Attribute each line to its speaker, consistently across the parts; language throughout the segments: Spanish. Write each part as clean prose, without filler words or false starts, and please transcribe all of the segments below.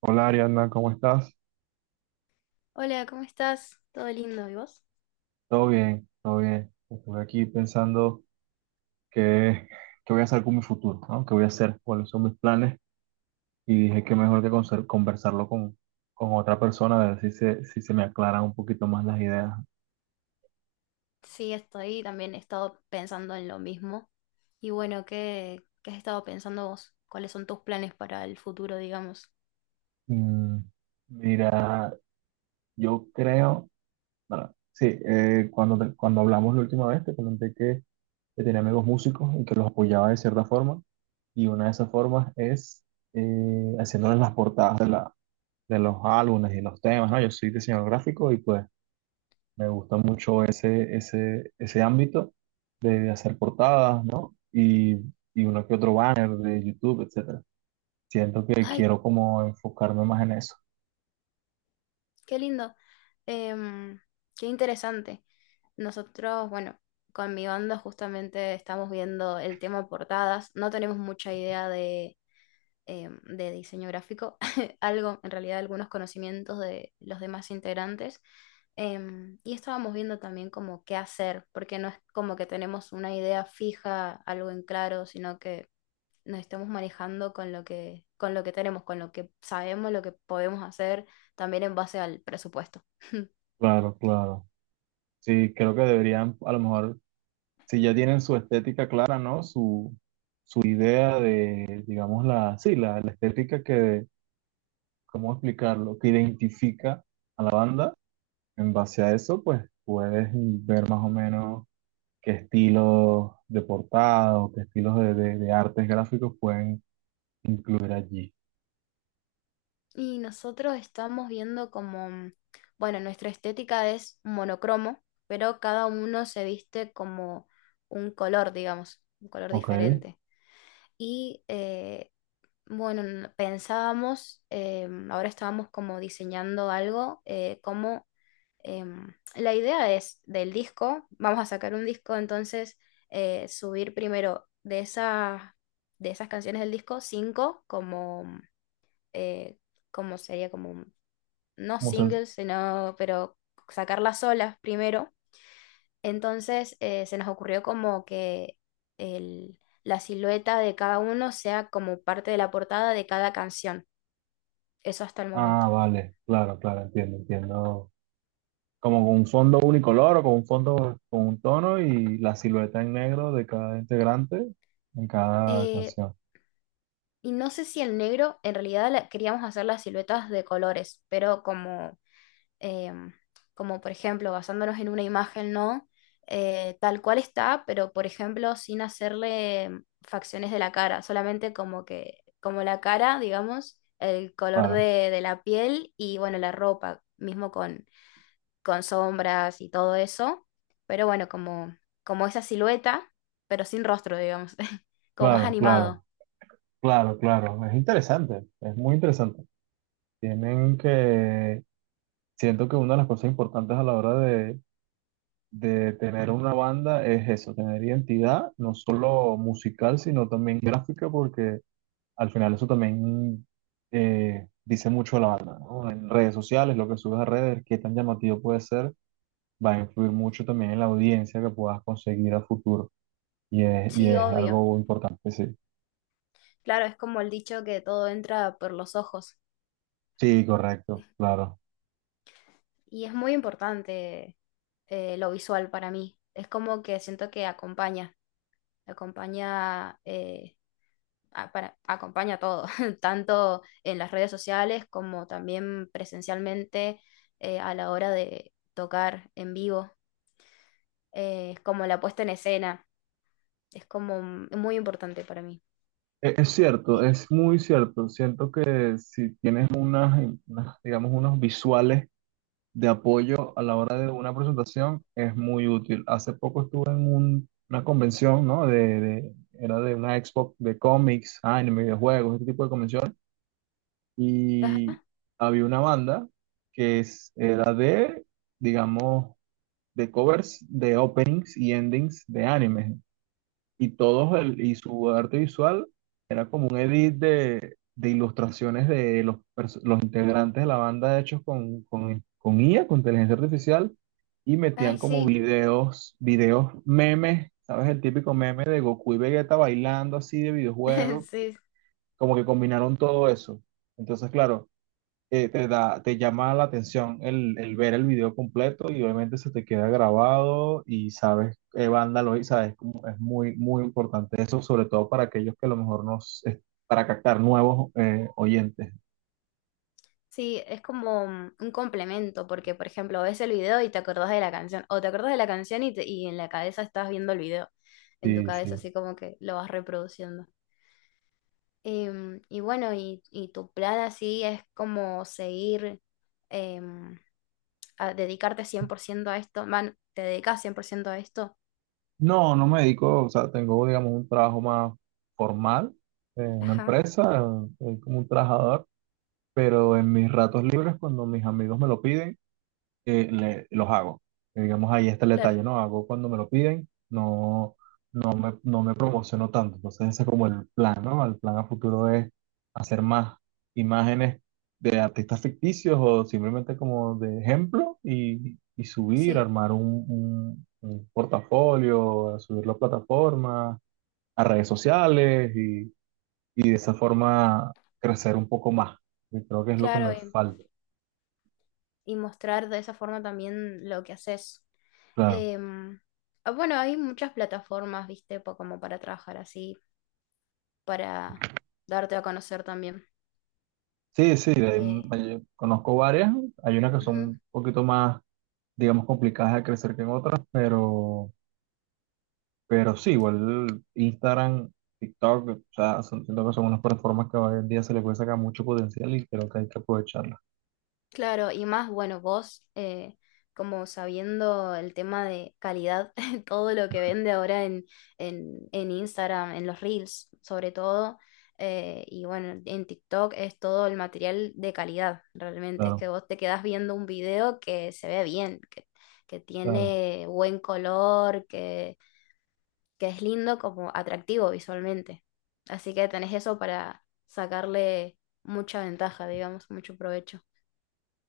Speaker 1: Hola, Ariadna, ¿cómo estás?
Speaker 2: Hola, ¿cómo estás? ¿Todo lindo? ¿Y vos?
Speaker 1: Todo bien, todo bien. Estuve aquí pensando qué, qué voy a hacer con mi futuro, ¿no? ¿Qué voy a hacer? ¿Cuáles son mis planes? Y dije que mejor que conversarlo con otra persona, a ver si si se me aclaran un poquito más las ideas.
Speaker 2: Sí, estoy también he estado pensando en lo mismo. Y bueno, ¿qué has estado pensando vos? ¿Cuáles son tus planes para el futuro, digamos?
Speaker 1: Mm, mira, yo creo, bueno, sí, cuando, te- cuando hablamos la última vez te comenté que tenía amigos músicos y que los apoyaba de cierta forma. Y una de esas formas es haciéndoles las portadas de los álbumes y los temas, ¿no? Yo soy diseñador gráfico y pues me gusta mucho ese ámbito de hacer portadas, ¿no? Y uno que otro banner de YouTube, etcétera. Siento que
Speaker 2: ¡Ay,
Speaker 1: quiero como enfocarme más en eso.
Speaker 2: qué lindo! Em, Qué interesante. Nosotros, bueno, con mi banda justamente estamos viendo el tema portadas. No tenemos mucha idea de diseño gráfico, algo, en realidad algunos conocimientos de los demás integrantes. Y estábamos viendo también como qué hacer, porque no es como que tenemos una idea fija, algo en claro, sino que nos estamos manejando con con lo que tenemos, con lo que sabemos, lo que podemos hacer, también en base al presupuesto.
Speaker 1: Claro, claro. Sí, creo que deberían, a lo mejor, si ya tienen su estética clara, ¿no? Su idea de, digamos, la estética que, ¿cómo explicarlo? Que identifica a la banda. En base a eso, pues puedes ver más o menos qué estilos de portada o qué estilos de, de artes gráficos pueden incluir allí.
Speaker 2: Y nosotros estamos viendo como, bueno, nuestra estética es monocromo, pero cada uno se viste como un color, digamos, un color
Speaker 1: ¿Ok?
Speaker 2: diferente. Y bueno, pensábamos, ahora estábamos como diseñando algo, como la idea es del disco, vamos a sacar un disco, entonces subir primero de esas canciones del disco, cinco como... eh, como sería como no
Speaker 1: Como se-
Speaker 2: singles, sino, pero sacarlas solas primero. Entonces se nos ocurrió como que la silueta de cada uno sea como parte de la portada de cada canción. Eso hasta el momento.
Speaker 1: ah, vale, claro, claro, entiendo, entiendo. Como con un fondo unicolor o con un fondo con un tono y la silueta en negro de cada integrante en cada
Speaker 2: Eh,
Speaker 1: canción.
Speaker 2: y no sé si el negro, en realidad queríamos hacer las siluetas de colores, pero como eh, como por ejemplo basándonos en una imagen, ¿no? Tal cual está, pero por ejemplo sin hacerle facciones de la cara, solamente como que, como la cara, digamos, el color
Speaker 1: Claro,
Speaker 2: de la piel y bueno, la ropa, mismo con sombras y todo eso, pero bueno, como, como esa silueta, pero sin rostro, digamos, como más
Speaker 1: claro,
Speaker 2: animado.
Speaker 1: claro, claro, claro. Es interesante, es muy interesante. Tienen que, siento que una de las cosas importantes a la hora de tener una banda es eso, tener identidad, no solo musical, sino también gráfica, porque al final eso también dice mucho a la banda, ¿no? En redes sociales, lo que subes a redes, qué tan llamativo puede ser, va a influir mucho también en la audiencia que puedas conseguir a futuro. Y
Speaker 2: Sí,
Speaker 1: es
Speaker 2: obvio.
Speaker 1: algo importante, sí.
Speaker 2: Claro, es como el dicho que todo entra por los ojos.
Speaker 1: Sí, correcto, claro.
Speaker 2: Y es muy importante lo visual para mí. Es como que siento que acompaña, acompaña, eh, acompaña todo, tanto en las redes sociales como también presencialmente a la hora de tocar en vivo. Es como la puesta en escena, es como muy importante para mí.
Speaker 1: Es cierto,
Speaker 2: Y-
Speaker 1: es muy cierto. Siento que si tienes digamos, unos visuales de apoyo a la hora de una presentación es muy útil. Hace poco estuve en una convención, ¿no? Era de una expo de cómics, anime, videojuegos, este tipo de convenciones. Y
Speaker 2: ajá,
Speaker 1: había una banda que era de, digamos, de covers de openings y endings de anime y su arte visual era como un edit de ilustraciones de los integrantes de la banda hechos con IA, con inteligencia artificial, y metían
Speaker 2: ay,
Speaker 1: como
Speaker 2: sí,
Speaker 1: videos, videos memes, ¿sabes? El típico meme de Goku y Vegeta bailando así de videojuego,
Speaker 2: sí.
Speaker 1: como que combinaron todo eso. Entonces, claro, te te llama la atención el ver el video completo y obviamente se te queda grabado y sabes qué banda lo hizo, sabes, como es muy, muy importante eso, sobre todo para aquellos que a lo mejor es para captar nuevos oyentes.
Speaker 2: Sí, es como un complemento, porque por ejemplo ves el video y te acordás de la canción, o te acordás de la canción y en la cabeza estás viendo el video, en tu
Speaker 1: Sí,
Speaker 2: cabeza
Speaker 1: sí.
Speaker 2: así como que lo vas reproduciendo. Y bueno, y tu plan así es como seguir, em, a dedicarte 100% a esto, man, te dedicas 100% a esto.
Speaker 1: No, no me dedico, o sea, tengo, digamos, un trabajo más formal en una
Speaker 2: Ajá,
Speaker 1: empresa, soy como un trabajador, pero en mis ratos libres, cuando mis amigos me lo piden, que los hago. Digamos, ahí está el
Speaker 2: claro,
Speaker 1: detalle, ¿no? Hago cuando me lo piden, no, no me promociono tanto. Entonces ese es como el plan, ¿no? El plan a futuro es hacer más imágenes de artistas ficticios o simplemente como de ejemplo y subir,
Speaker 2: sí,
Speaker 1: armar un portafolio, subirlo a plataformas, a redes sociales y de esa forma crecer un poco más. Y creo que es lo que
Speaker 2: claro.
Speaker 1: me falta.
Speaker 2: Y mostrar de esa forma también lo que haces.
Speaker 1: Claro.
Speaker 2: Em, ah, bueno, hay muchas plataformas, viste, como para trabajar así, para darte a conocer también.
Speaker 1: Sí, sí, hay
Speaker 2: Eh,
Speaker 1: conozco varias. Hay unas que son
Speaker 2: ujú.
Speaker 1: un poquito más, digamos, complicadas de crecer que en otras, pero sí, igual Instagram, TikTok, o sea, son, siento que son unas plataformas que hoy en día se le puede sacar mucho potencial y creo que hay que aprovecharlas.
Speaker 2: Claro, y más, bueno, vos, como sabiendo el tema de calidad, todo lo que vende ahora en Instagram, en los Reels, sobre todo, y bueno, en TikTok es todo el material de calidad, realmente. Es
Speaker 1: Claro,
Speaker 2: que vos te quedás viendo un video que se ve bien, que
Speaker 1: claro.
Speaker 2: tiene buen color, que es lindo como atractivo visualmente. Así que tenés eso para sacarle mucha ventaja, digamos, mucho provecho.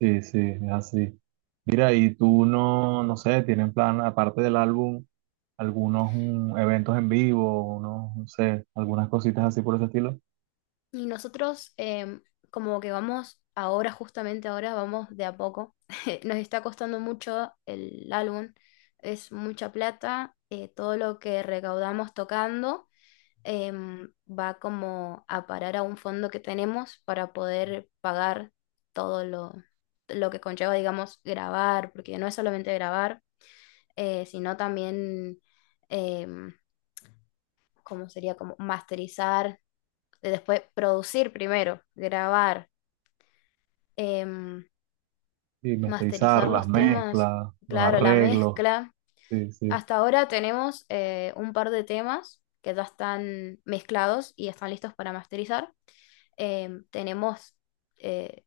Speaker 1: Sí, sí, es así. Mira, y tú no, no sé, tienen plan, aparte del álbum, algunos eventos en vivo, unos, no sé, algunas cositas así por ese estilo.
Speaker 2: Y nosotros como que vamos ahora, justamente ahora, vamos de a poco. Nos está costando mucho el álbum, es mucha plata, todo lo que recaudamos tocando. Va como a parar a un fondo que tenemos para poder pagar todo lo que conlleva, digamos, grabar, porque no es solamente grabar, sino también, em, ¿cómo sería? Como masterizar, después producir primero, grabar, em,
Speaker 1: Y masterizar,
Speaker 2: masterizar
Speaker 1: las
Speaker 2: los temas,
Speaker 1: mezclas, los
Speaker 2: claro, la
Speaker 1: arreglos.
Speaker 2: mezcla.
Speaker 1: Sí, sí,
Speaker 2: Hasta ahora tenemos un par de temas que ya están mezclados y están listos para masterizar. Tenemos eh,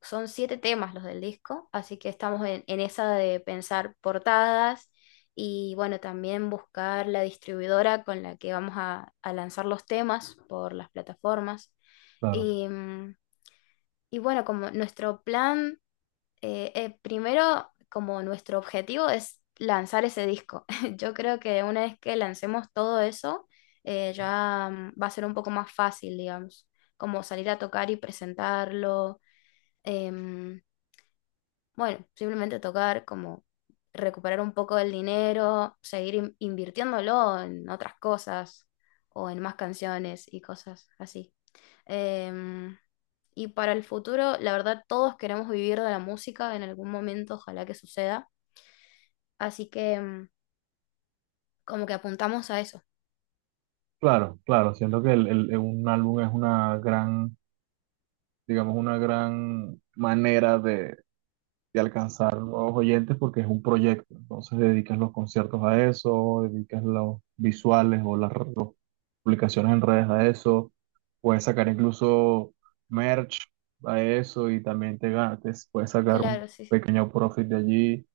Speaker 2: son 7 temas los del disco, así que estamos en esa de pensar portadas y bueno, también buscar la distribuidora con la que vamos a lanzar los temas por las plataformas.
Speaker 1: claro,
Speaker 2: Y, y bueno, como nuestro plan, primero como nuestro objetivo es lanzar ese disco. Yo creo que una vez que lancemos todo eso, ya mm, va a ser un poco más fácil, digamos, como salir a tocar y presentarlo. em, bueno, simplemente tocar como recuperar un poco del dinero, seguir invirtiéndolo en otras cosas o en más canciones y cosas así. Em, y para el futuro, la verdad, todos queremos vivir de la música en algún momento, ojalá que suceda. Así que como que apuntamos a eso.
Speaker 1: claro, claro. Siento que un álbum es una gran, digamos, una gran manera de alcanzar nuevos oyentes porque es un proyecto. Entonces dedicas los conciertos a eso, dedicas los visuales o las publicaciones en redes a eso. Puedes sacar incluso merch a eso y también te puedes sacar un
Speaker 2: Claro, sí, sí.
Speaker 1: pequeño profit de allí.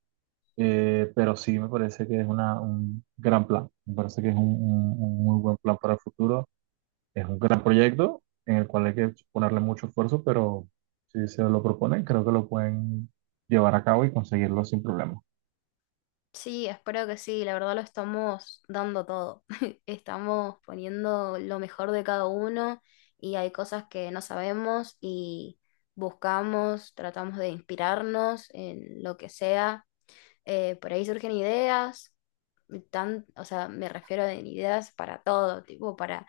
Speaker 1: Pero sí me parece que es un gran plan. Me parece que es un muy buen plan para el futuro. Es un gran proyecto en el cual hay que ponerle mucho esfuerzo, pero si se lo proponen, creo que lo pueden llevar a cabo y conseguirlo sin problema.
Speaker 2: Sí, espero que sí, la verdad lo estamos dando todo. Estamos poniendo lo mejor de cada uno y hay cosas que no sabemos y buscamos, tratamos de inspirarnos en lo que sea. Por ahí surgen ideas, tan, o sea, me refiero en ideas para todo, tipo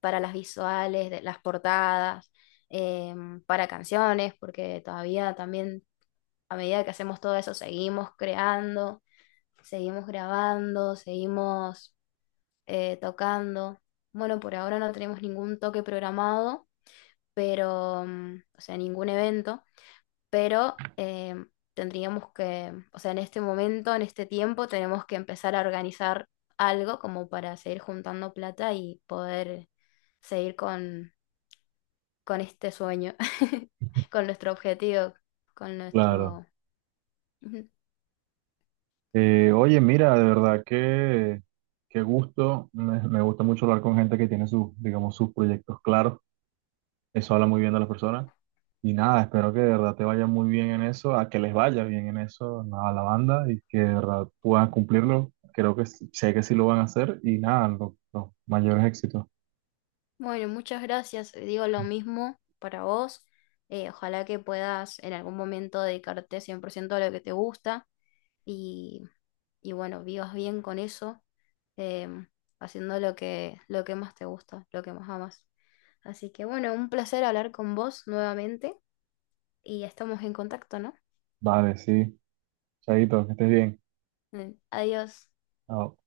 Speaker 2: para las visuales, de, las portadas, para canciones, porque todavía también a medida que hacemos todo eso seguimos creando, seguimos grabando, seguimos tocando. Bueno, por ahora no tenemos ningún toque programado, pero, mm, o sea, ningún evento, pero tendríamos que, o sea, en este momento, en este tiempo, tenemos que empezar a organizar algo como para seguir juntando plata y poder seguir con este sueño, con nuestro objetivo, con
Speaker 1: Claro.
Speaker 2: nuestro...
Speaker 1: Oye, mira, de verdad que qué gusto. Me gusta mucho hablar con gente que tiene sus, digamos, sus proyectos claros. Eso habla muy bien de las personas. Y nada, espero que de verdad te vaya muy bien en eso, a que les vaya bien en eso, nada, a la banda y que de verdad puedan cumplirlo. Creo que sé que sí lo van a hacer y nada, los mayores éxitos.
Speaker 2: Bueno, muchas gracias. Digo lo mismo para vos. Ojalá que puedas en algún momento dedicarte 100% a lo que te gusta y, y bueno, vivas bien con eso, em, haciendo lo lo que más te gusta, lo que más amas. Así que bueno, un placer hablar con vos nuevamente y estamos en contacto, ¿no?
Speaker 1: Vale, sí. Chaito, que estés bien.
Speaker 2: Adiós.
Speaker 1: Chao.